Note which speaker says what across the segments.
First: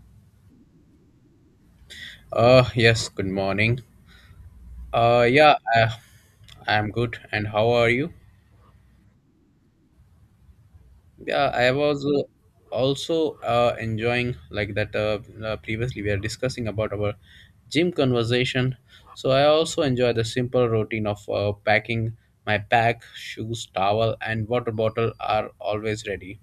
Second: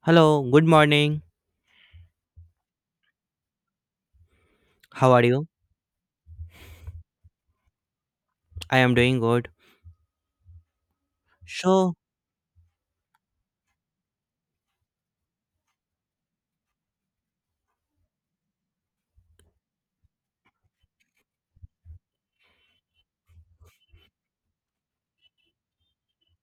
Speaker 1: Hello, good morning.
Speaker 2: Yes, good morning.
Speaker 1: How are
Speaker 2: Uh,
Speaker 1: you?
Speaker 2: yeah, uh, I'm good. And how are you?
Speaker 1: I am doing good.
Speaker 2: Yeah, I
Speaker 1: So,
Speaker 2: was also enjoying like that. Previously, we are discussing about our gym conversation. So I also enjoy the simple routine of packing my pack, shoes, towel, and water bottle are always ready.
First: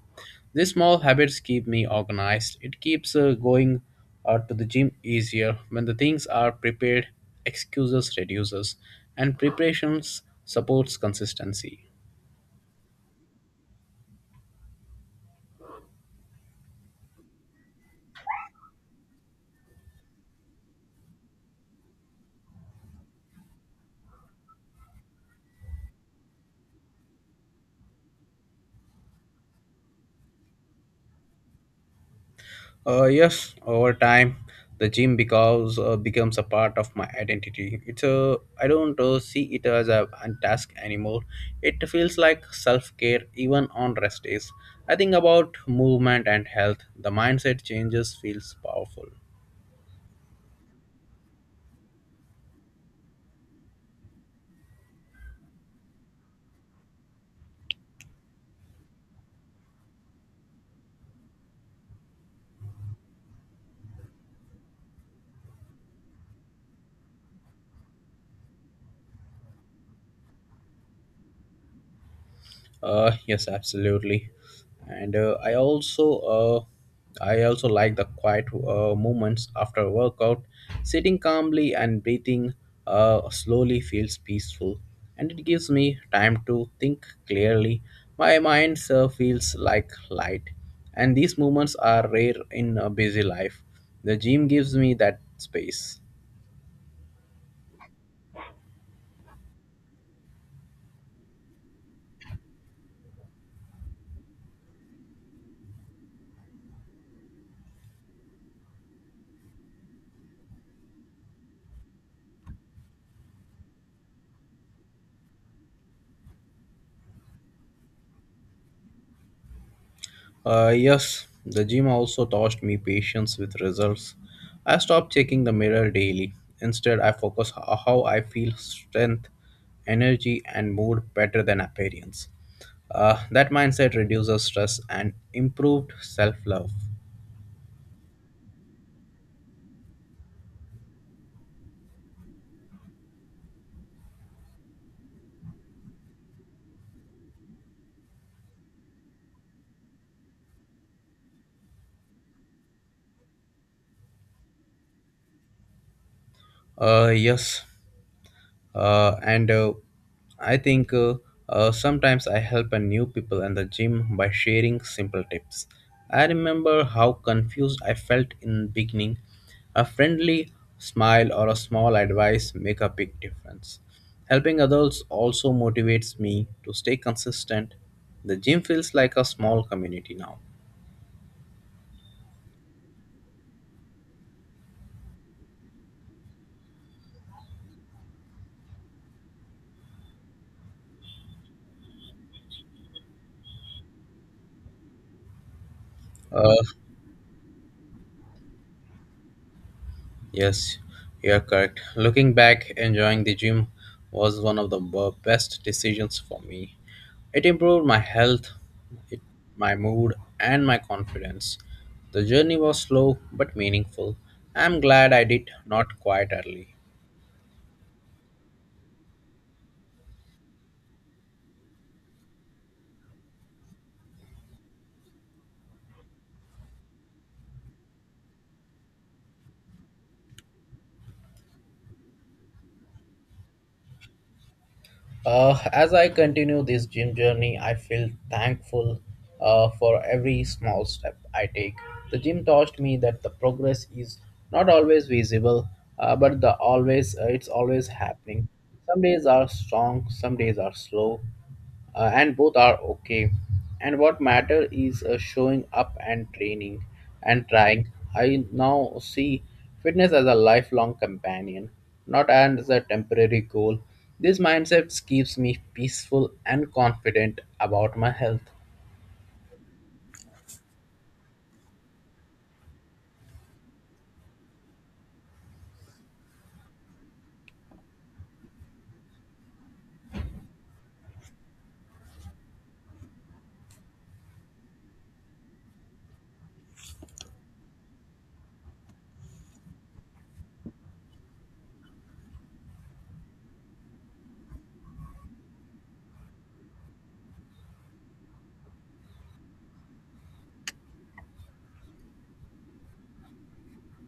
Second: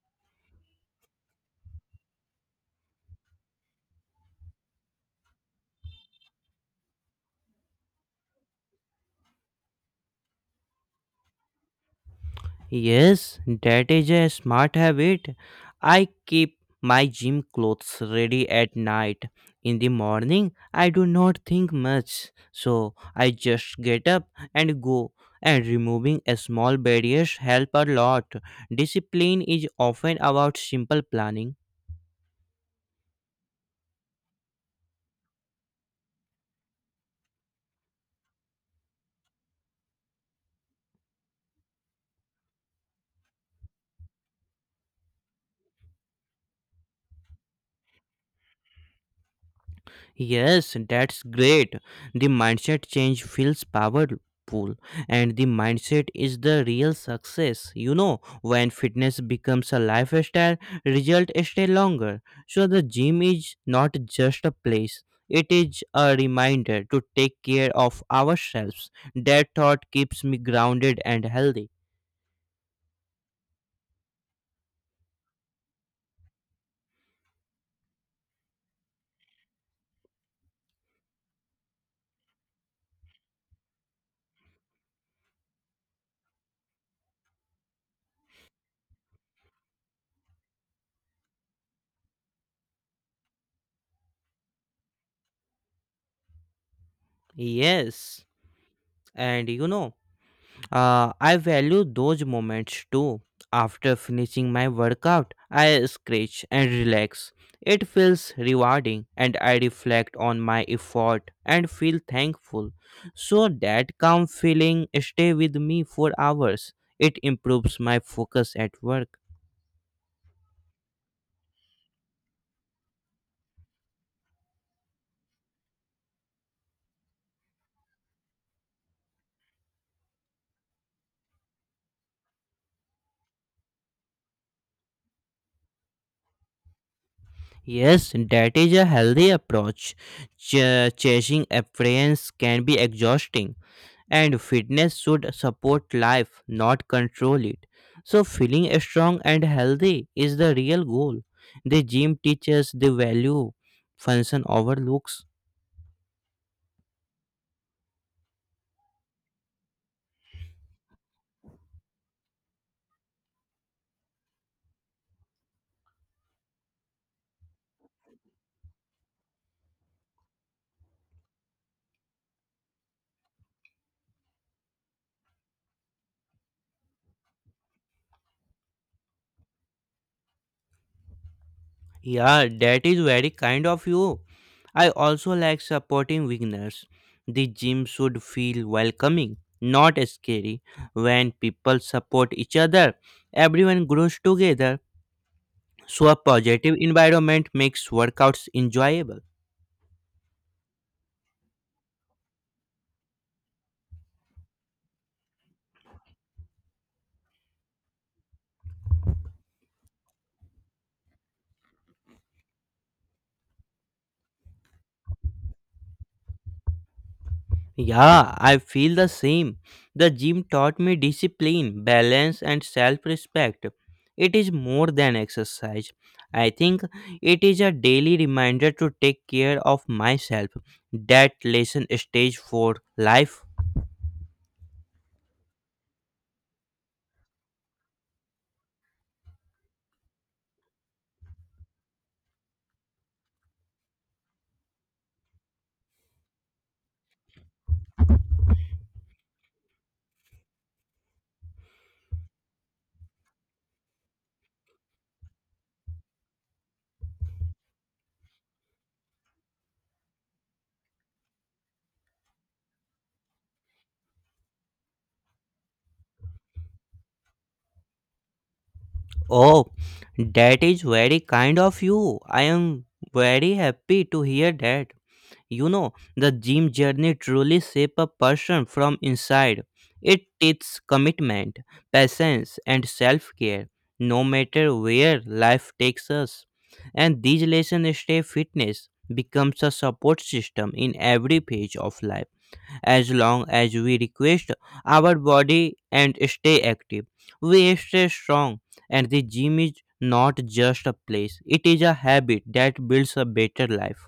Speaker 2: These small habits keep me organized. It keeps going out to the gym easier when the things are prepared. Excuses reduces, and preparations supports consistency.
Speaker 1: yes, that is a smart habit. I keep my gym clothes ready at night. In the morning, I do not think much. So, I just get up and go. And removing a small barriers help a lot. Discipline is often about simple planning.
Speaker 2: Yes, over time, the gym becomes a part of my identity. It's a I don't see it as a task anymore. It feels like self care even on rest days. I think about movement and health. The mindset changes feels powerful.
Speaker 1: Yes, that's great. The mindset change feels powerful, and the mindset is the real success. You know, when fitness becomes a lifestyle, results stay longer. So, the gym is not just a place, it is a reminder to take care of ourselves. That thought keeps me grounded and healthy.
Speaker 2: Yes, absolutely. And I also like the quiet moments after a workout. Sitting calmly and breathing slowly feels peaceful, and it gives me time to think clearly. My mind feels like light, and these moments are rare in a busy life. The gym gives me that space.
Speaker 1: Yes, and you know. I value those moments too. After finishing my workout, I stretch and relax. It feels rewarding, and I reflect on my effort and feel thankful. So that calm feeling stay with me for hours. It improves my focus at work.
Speaker 2: Yes, the gym also taught me patience with results. I stopped checking the mirror daily. Instead, I focus on how I feel strength, energy, and mood better than appearance. That mindset reduces stress and improved self love.
Speaker 1: Yes, that is a healthy approach. Chasing appearance can be exhausting, and fitness should support life, not control it. So, feeling strong and healthy is the real goal. The gym teaches the value function overlooks.
Speaker 2: Yes, and I think Sometimes I help a new people in the gym by sharing simple tips. I remember how confused I felt in beginning. A friendly smile or a small advice make a big difference. Helping others also motivates me to stay consistent. The gym feels like a small community now.
Speaker 1: Yeah, that is very kind of you. I also like supporting beginners. The gym should feel welcoming, not scary. When people support each other, everyone grows together. So, a
Speaker 2: uh,
Speaker 1: positive environment makes workouts enjoyable.
Speaker 2: Yes, you are correct. Looking back, enjoying the gym was one of the best decisions for me. It improved my health, it, my mood, and my confidence. The journey was slow but meaningful. I'm glad I did not quite early.
Speaker 1: Yeah, I feel the same. The gym taught me discipline, balance, and self respect. It is more than exercise. I think it is a daily reminder to take care of myself. That lesson stage for life.
Speaker 2: As I continue this gym journey, I feel thankful for every small step I take. The gym taught me that the progress is not always visible, but the always it's always happening. Some days are strong, some days are slow, and both are okay. And what matter is showing up and training and trying. I now see fitness as a lifelong companion, not as a temporary goal. This mindset keeps me peaceful and confident about my health.
Speaker 1: Oh, that is very kind of you. I am very happy to hear that. You know, the gym journey truly shape a person from inside. It teaches commitment, patience, and self-care, no matter where life takes us. And these lessons stay fitness becomes a support system in every phase of life. As long as we request our body and stay active, we stay strong. And the gym is not just a place; it is a habit that builds a better life.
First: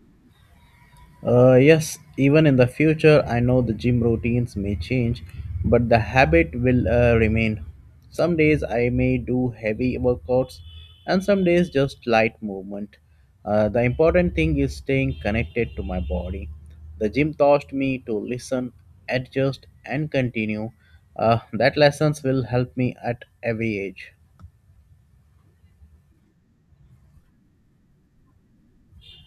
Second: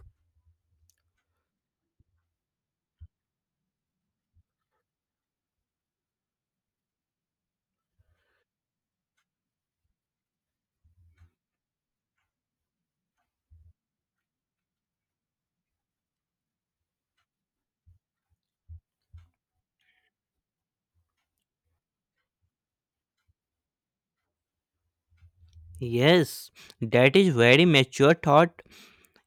Speaker 2: Yes, even in the future, I know the gym routines may change, but the habit will remain. Some days I may do heavy workouts, and some days just light movement. The important thing is staying connected to my body. The gym taught me to listen, adjust, and continue. That lessons will help me at every age.
Speaker 1: Yes, that is very mature thought.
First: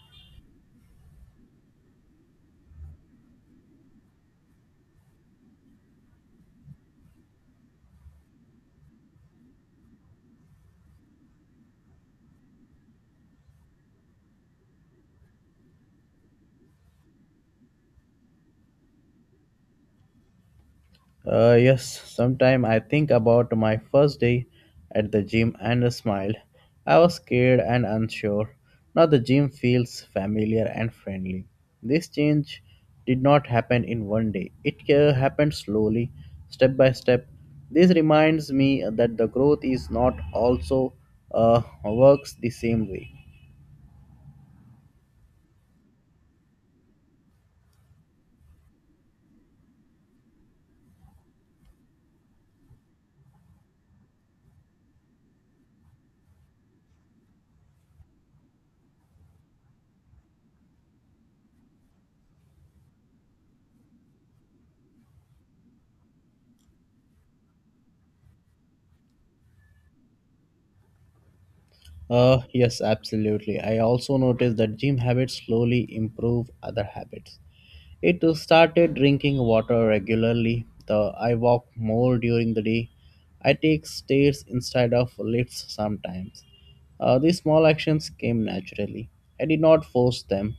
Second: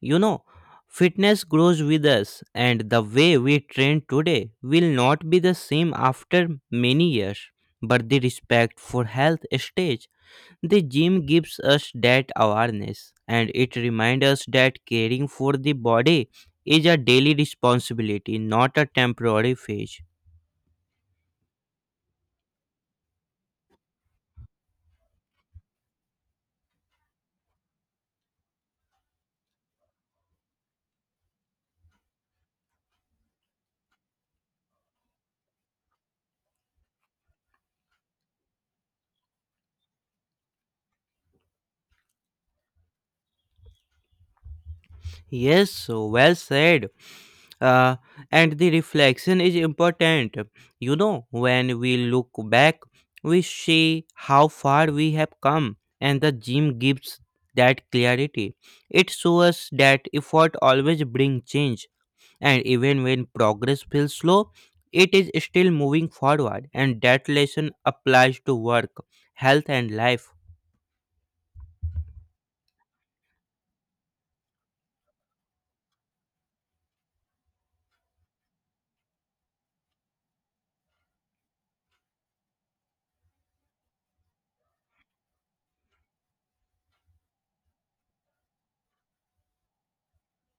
Speaker 1: You know, fitness grows with us, and the way we train today will not be the same after many years. But the respect for health stage, the gym gives us that awareness, and it reminds us that caring for the body is a daily responsibility, not a temporary phase.
Speaker 2: Yes, sometime I think about my first day at the gym and smile. I was scared and unsure. Now the gym feels familiar and friendly. This change did not happen in one day. It happened slowly, step by step. This reminds me that the growth is not also works the same way.
Speaker 1: Yes, so well said. uh, and the reflection is important. You know, when we look back, we see how far we have come, and the gym gives that clarity. It shows that effort always brings change, and even when progress feels slow, it is still moving forward. And that lesson applies to work, health and life.
Speaker 2: Yes, absolutely. I also noticed that gym habits slowly improve other habits. It started drinking water regularly. The I walk more during the day. I take stairs instead of lifts sometimes. These small actions came naturally. I did not force them.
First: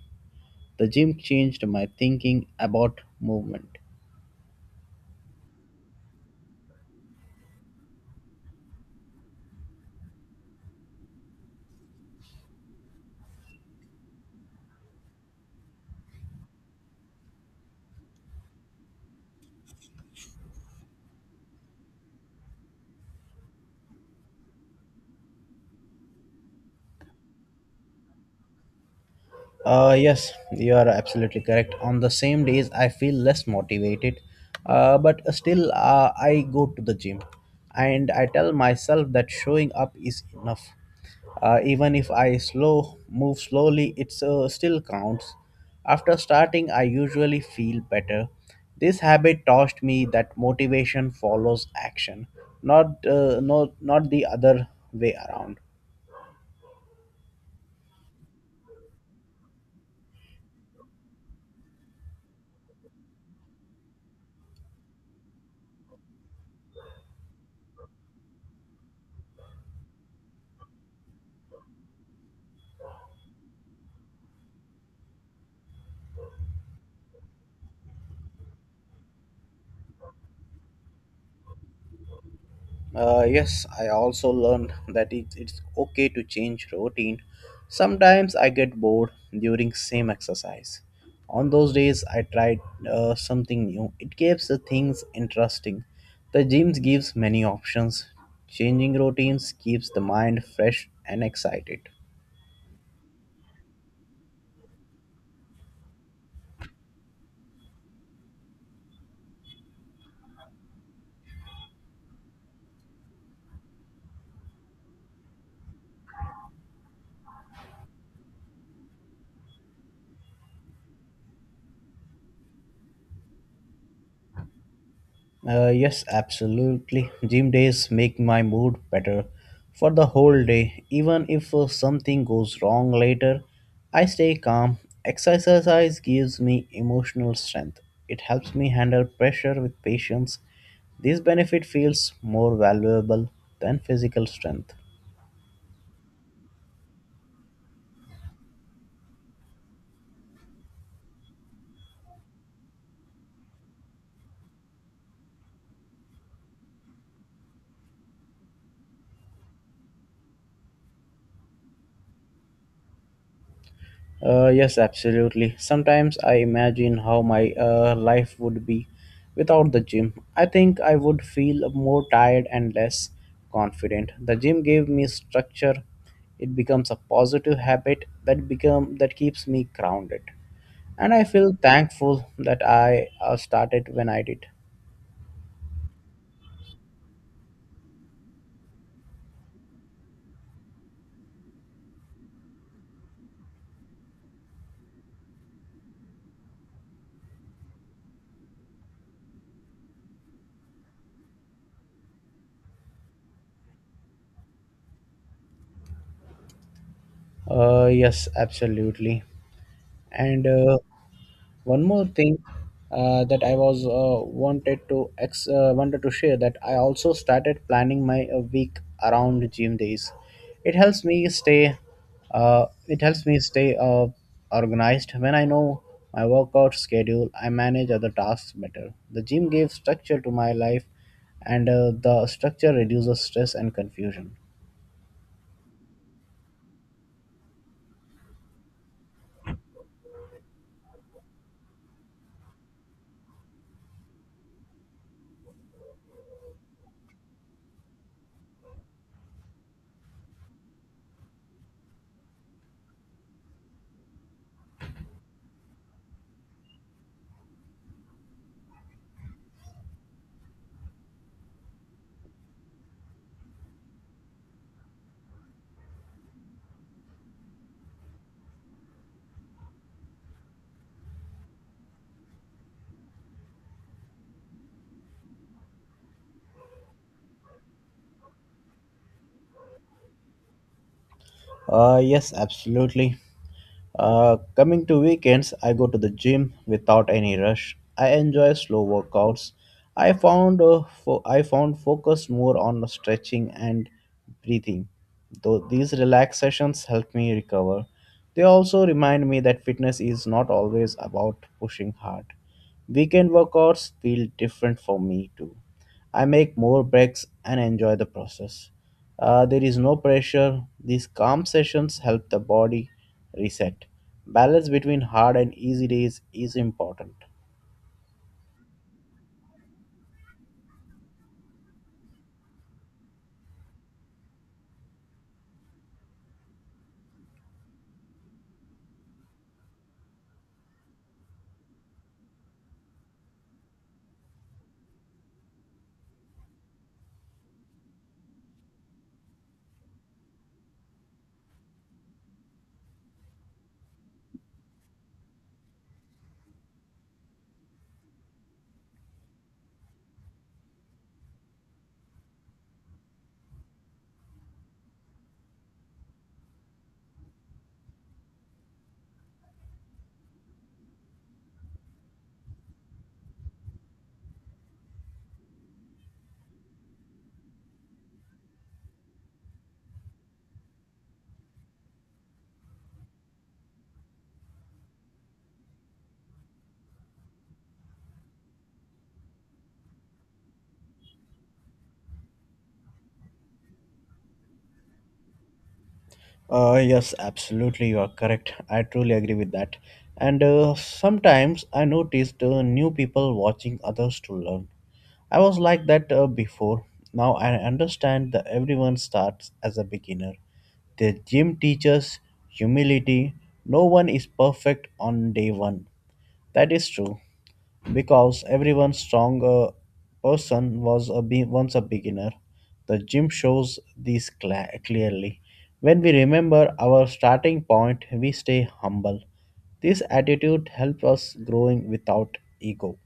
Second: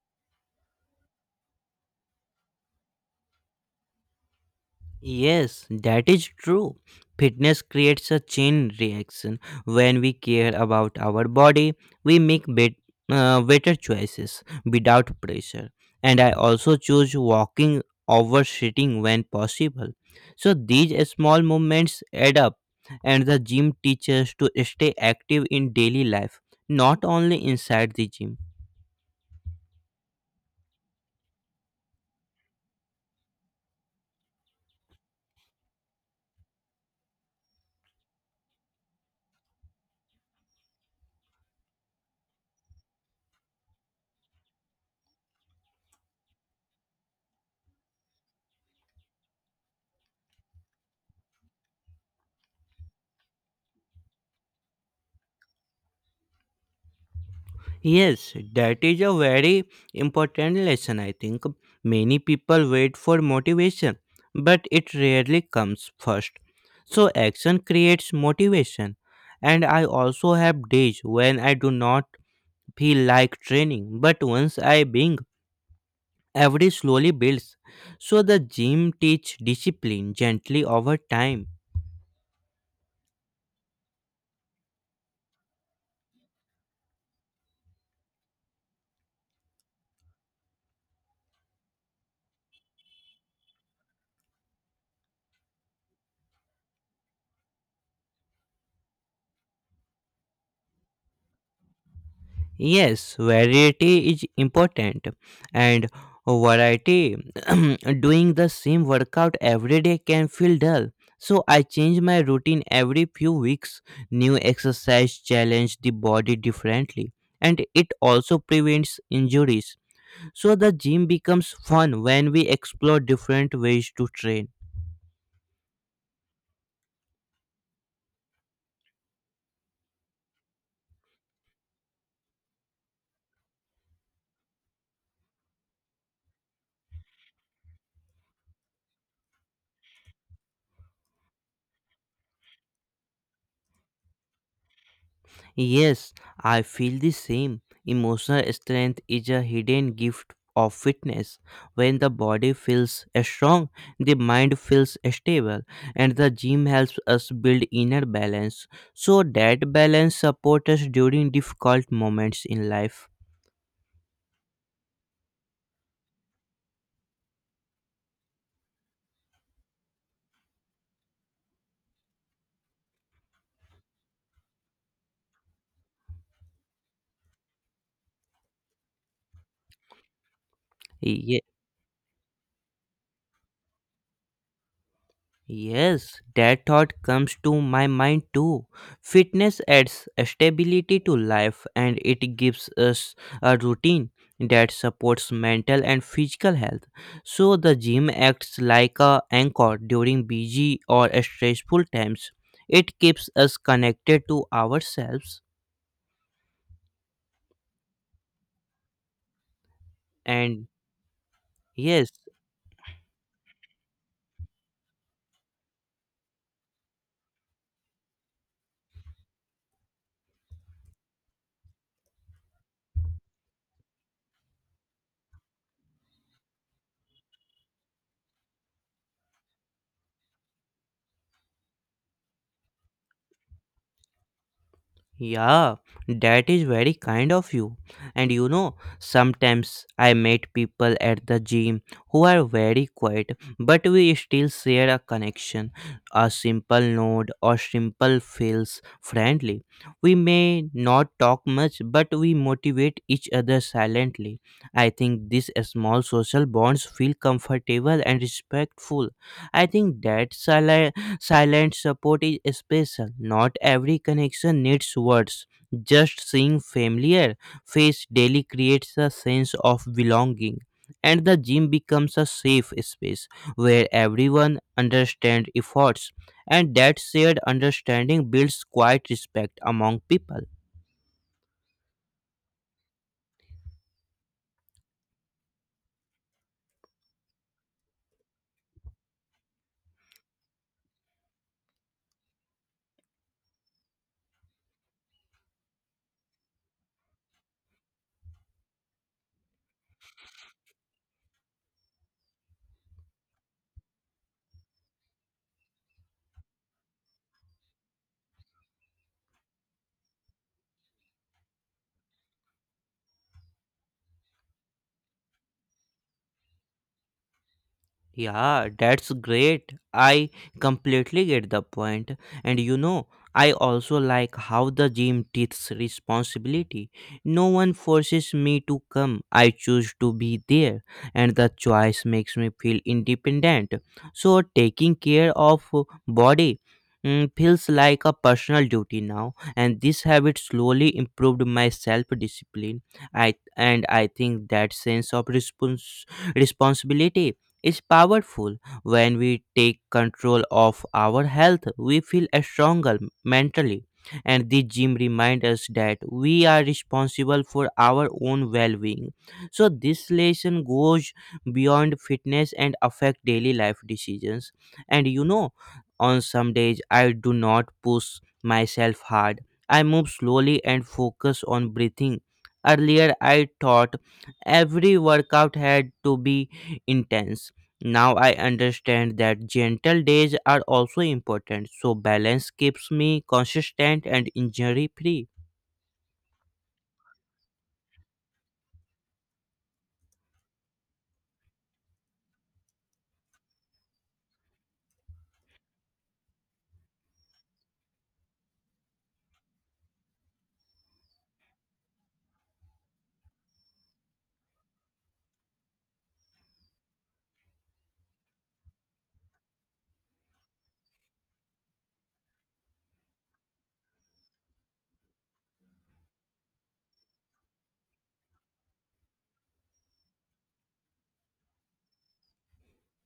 Speaker 2: The gym changed my thinking about movement.
Speaker 1: Yes, that is true. Fitness creates a chain reaction. When we care about our body, we make better choices without pressure. And I also choose walking over sitting when possible. So these small movements add up, and the gym teaches to stay active in daily life, not only inside the gym.
Speaker 2: Yes, you are absolutely correct. On the same days, I feel less motivated, but still, I go to the gym and I tell myself that showing up is enough. Even if I slow move slowly, it's still counts. After starting, I usually feel better. This habit taught me that motivation follows action, not the other way around.
Speaker 1: Yes, that is a very important lesson, I think. Many people wait for motivation, but it rarely comes first. So, action creates motivation. And I also have days when I do not feel like training, but once I begin, every slowly builds. So, the gym teach discipline gently over time.
Speaker 2: Yes, I also learned that it's okay to change routine. Sometimes I get bored during same exercise. On those days, I tried something new. It keeps the things interesting. The gym gives many options. Changing routines keeps the mind fresh and excited.
Speaker 1: Yes, variety is important, and variety doing the same workout every day can feel dull. So I change my routine every few weeks. New exercise challenge the body differently, and it also prevents injuries. So the gym becomes fun when we explore different ways to train.
Speaker 2: Yes, absolutely. Gym days make my mood better for the whole day. Even if something goes wrong later, I stay calm. Exercise gives me emotional strength. It helps me handle pressure with patience. This benefit feels more valuable than physical strength.
Speaker 1: Yes, I feel the same. Emotional strength is a hidden gift of fitness. When the body feels strong, the mind feels stable, and the gym helps us build inner balance. So that balance supports us during difficult moments in life.
Speaker 2: Yes, absolutely. Sometimes I imagine how my life would be without the gym. I think I would feel more tired and less confident. The gym gave me structure. It becomes a positive habit that keeps me grounded. And I feel thankful that I started when I did.
Speaker 1: Yes, that thought comes to my mind too. Fitness adds stability to life, and it gives us a routine that supports mental and physical health. So the gym acts like a anchor during busy or stressful times. It keeps us connected to ourselves
Speaker 2: Yes, absolutely. And
Speaker 1: and
Speaker 2: uh, one more
Speaker 1: yes,
Speaker 2: thing that I was wanted to ex- wanted to share that I also started planning my week around gym days. it helps me stay it helps me stay organized. When I know my workout schedule, I manage other tasks better. The gym gave structure to my life, and the structure reduces stress and confusion.
Speaker 1: yeah, that is very kind of you. And you know, sometimes I meet people at the gym who are very quiet, but we still share a connection. A simple nod or simple feels friendly. We may not talk much, but we motivate each other silently. I think these small social bonds feel comfortable and respectful. I think that silent support is special. Not every connection needs words. Just seeing familiar face daily creates a sense of belonging. And the gym becomes a safe space where everyone understands efforts, and that shared understanding builds quiet respect among people.
Speaker 2: Yes, absolutely. Coming to weekends, I go to the gym without any rush. I enjoy slow workouts. I found focus more on stretching and breathing. Though these relax sessions help me recover, they also remind me that fitness is not always about pushing hard. Weekend workouts feel different for me too. I make more breaks and enjoy the process. There is no pressure. These calm sessions help the body reset. Balance between hard and easy days is important.
Speaker 1: Yeah, that's great. I completely get the point. And you know, I also like how the gym takes responsibility. No one forces me to come. I choose to be there, and the choice makes me feel independent. So taking care of body feels like a personal duty now, and this habit slowly improved my self-discipline. I and I think that sense of responsibility is powerful. When we take control of our health, we feel stronger mentally. And the gym reminds us that we are responsible for our own well being. So, this lesson goes beyond fitness and affect daily life decisions. And you know, on some days, I do not push myself hard. I move slowly and focus on breathing. Earlier, I thought every workout had to be intense. Now I understand that gentle days are also important, so balance keeps me consistent and injury free.
Speaker 2: Yes, absolutely, you are correct. I truly agree with that. And sometimes I noticed new people watching others to learn. I was like that before. Now I understand that everyone starts as a beginner. The gym teaches humility. No one is perfect on day one. That is true because everyone strong person was a once a beginner. The gym shows these cla clearly. When we remember our starting point, we stay humble. This attitude helps us growing without ego.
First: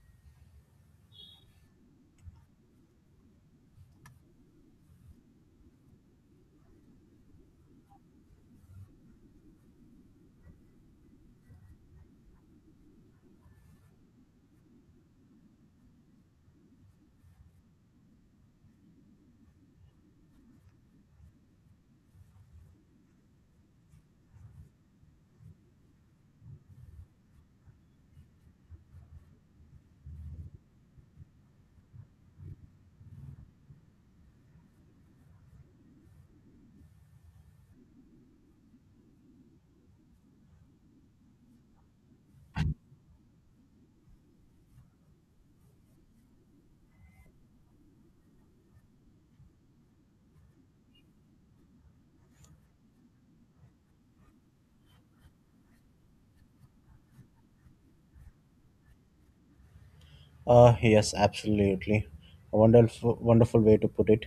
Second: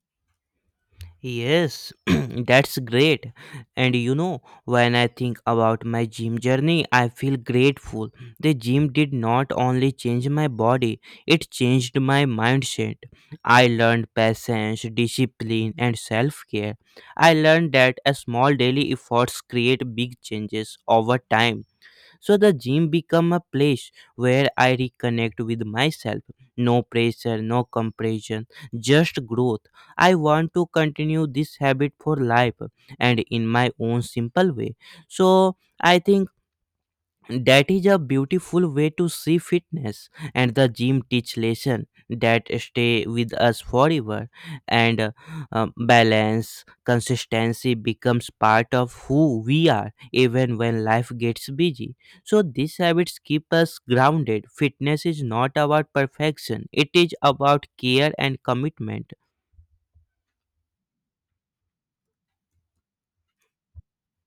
Speaker 1: Yes, that's great. And you know, when I think about my gym journey, I feel grateful. The gym did not only change my body, it changed my mindset. I learned patience, discipline, and self care. I learned that a small daily efforts create big changes over time. So the gym become a place where I reconnect with myself. No pressure, no compression, just growth. I want to continue this habit for life, and in my own simple way. So I think that is a beautiful way to see fitness, and the gym teach lesson that stay with us forever. And Balance consistency becomes part of who we are, even when life gets busy. So these habits keep us grounded. Fitness is not about perfection, it is about care and commitment.
Speaker 2: Yes, absolutely. A wonderful, wonderful way to put it.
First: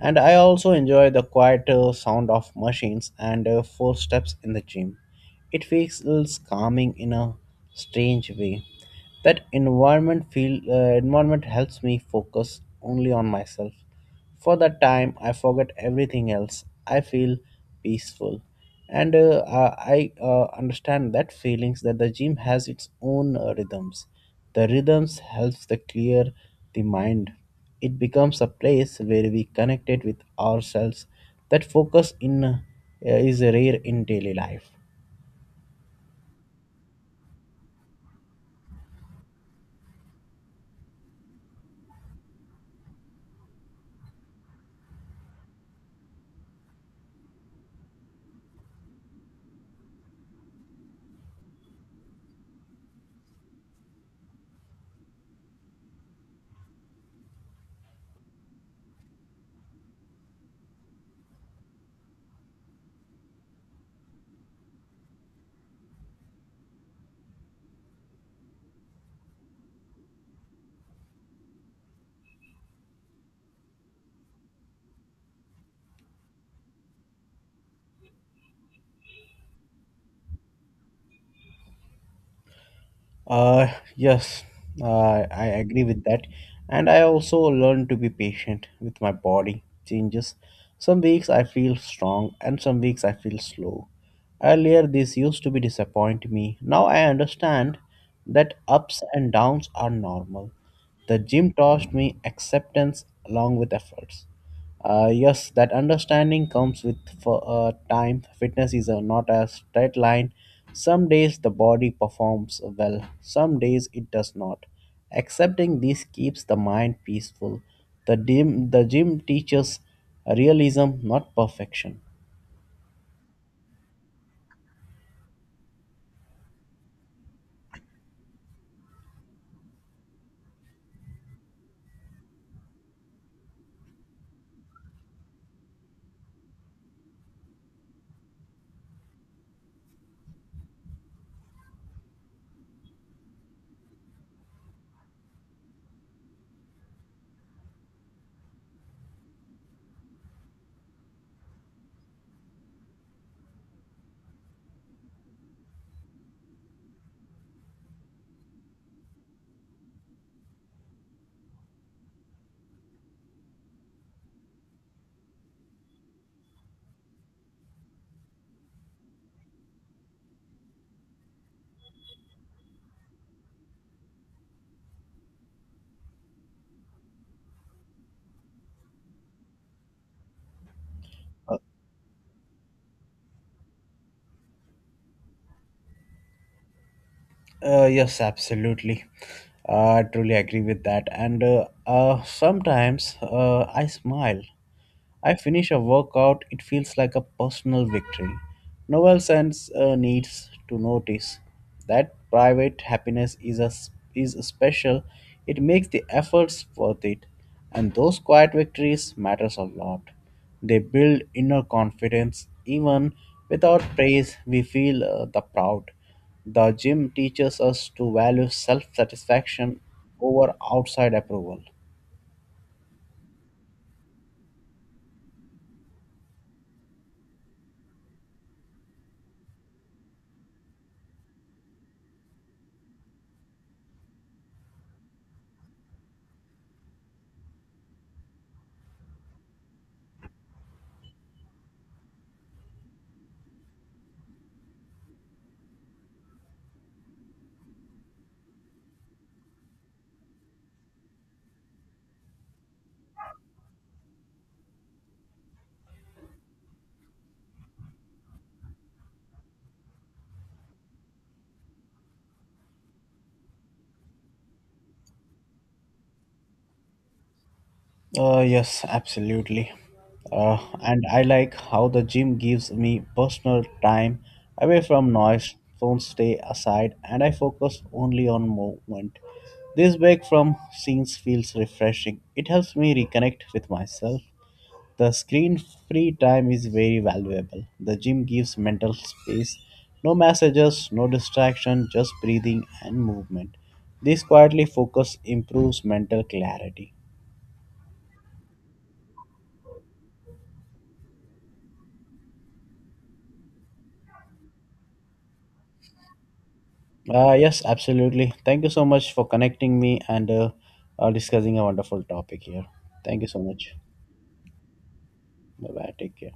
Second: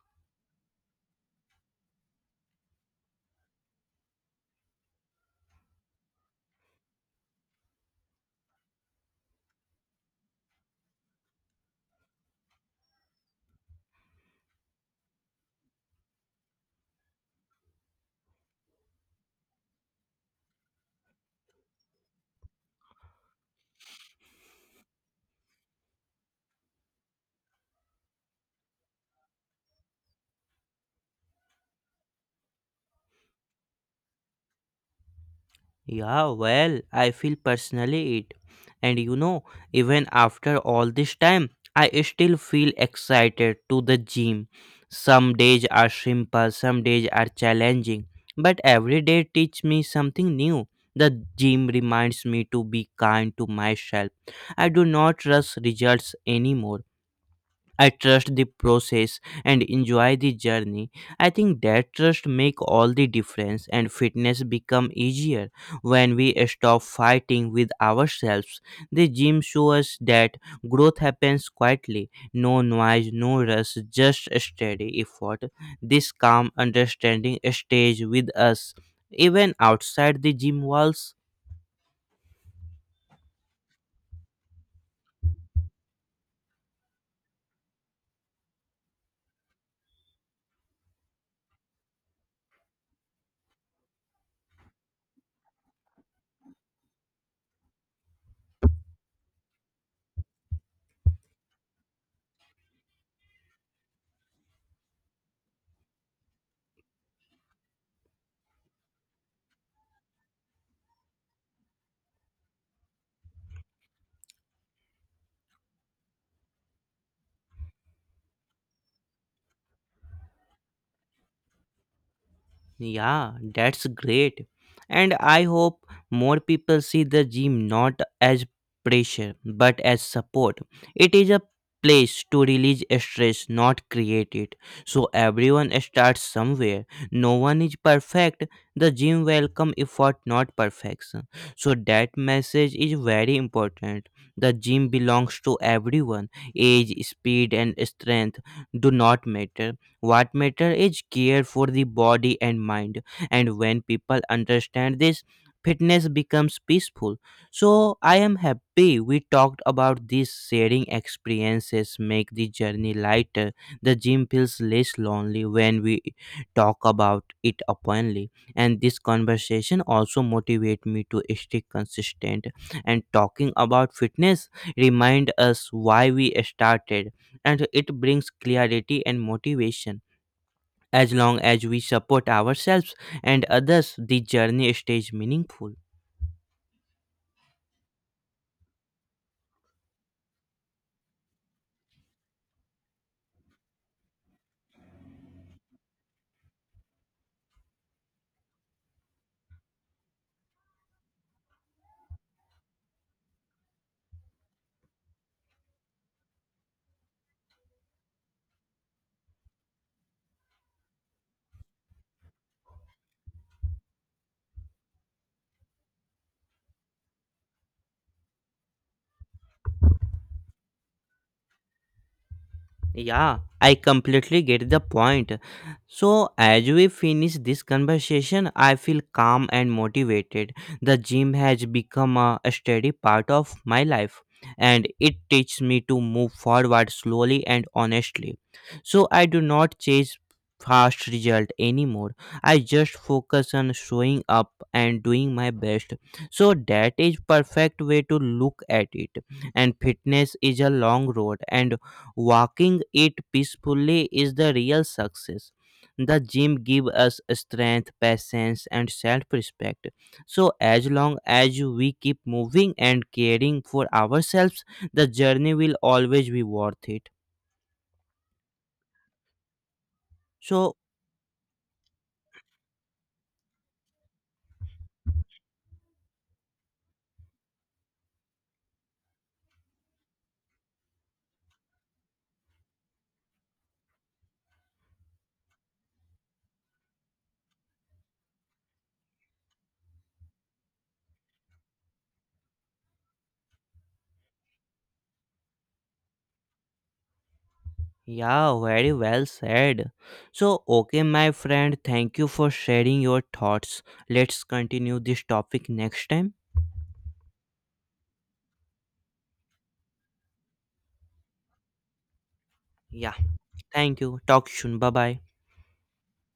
Speaker 2: And I also enjoy the quiet sound of machines and footsteps in the gym. It feels calming in a strange way. That environment helps me focus only on myself. For that time, I forget everything else. I feel peaceful. And I understand that feelings that the gym has its own rhythms. The rhythms helps to clear the mind. It becomes a place where we connected with ourselves. That focus in is rare in daily life.
Speaker 1: Yeah, well, I feel personally it. And you know, even after all this time, I still feel excited to the gym. Some days are simple, some days are challenging, but every day teach me something new. The gym reminds me to be kind to myself. I do not rush results anymore. I trust the process and enjoy the journey. I think that trust make all the difference, and fitness become easier when we stop fighting with ourselves. The gym shows us that growth happens quietly, no noise, no rush, just steady effort. This calm understanding stays with us even outside the gym walls.
Speaker 2: Uh, yes, I agree with that. And I also learned to be patient with my body changes. Some weeks I feel strong and some weeks I feel slow. Earlier, this used to be disappoint me. Now I understand that ups and downs are normal. The gym taught me acceptance along with efforts. Yes, that understanding comes with time. Fitness is not a straight line. Some days the body performs well, some days it does not. Accepting this keeps the mind peaceful. The gym teaches realism, not perfection.
Speaker 1: Yeah, that's great. And I hope more people see the gym not as pressure but as support. It is a place to release stress, not create it. So everyone starts somewhere. No one is perfect. The gym welcome effort, not perfection. So that message is very important. The gym belongs to everyone. Age, speed, and strength do not matter. What matter is care for the body and mind. And when people understand this, fitness becomes peaceful. So I am happy we talked about this. Sharing experiences make the journey lighter. The gym feels less lonely when we talk about it openly. And this conversation also motivate me to stay consistent. And talking about fitness remind us why we started, and it brings clarity and motivation. As long as we support ourselves and others, the journey stays meaningful.
Speaker 2: Yes, absolutely. I truly agree with that. And sometimes I smile. I finish a workout, it feels like a personal victory. No one sense needs to notice that private happiness is special. It makes the efforts worth it. And those quiet victories matters a lot. They build inner confidence. Even without praise, we feel the proud. The gym teaches us to value self satisfaction over outside approval.
Speaker 1: Yeah, I completely get the point. So, as we finish this conversation, I feel calm and motivated. The gym has become a steady part of my life, and it teaches me to move forward slowly and honestly. So, I do not chase fast result anymore. I just focus on showing up and doing my best. So, that is perfect way to look at it. And fitness is a long road, and walking it peacefully is the real success. The gym gives us strength, patience, and self respect. So, as long as we keep moving and caring for ourselves, the journey will always be worth it.
Speaker 2: Yes, absolutely.
Speaker 1: So,
Speaker 2: And I like how the gym gives me personal time away from noise, phones stay aside, and I focus only on movement. This break from scenes feels refreshing. It helps me reconnect with myself. The screen free time is very valuable. The gym gives mental space. No messages, no distraction, just breathing and movement. This quietly focus improves mental clarity.
Speaker 1: yeah, very well said. So, okay, my friend, thank you for sharing your thoughts. Let's continue this topic next time.
Speaker 2: Yes, absolutely. Thank you so much for connecting me and discussing a wonderful topic here.
Speaker 1: Yeah,
Speaker 2: Thank you so much.
Speaker 1: thank you. Talk soon. Bye bye.
Speaker 2: Bye bye. Take care.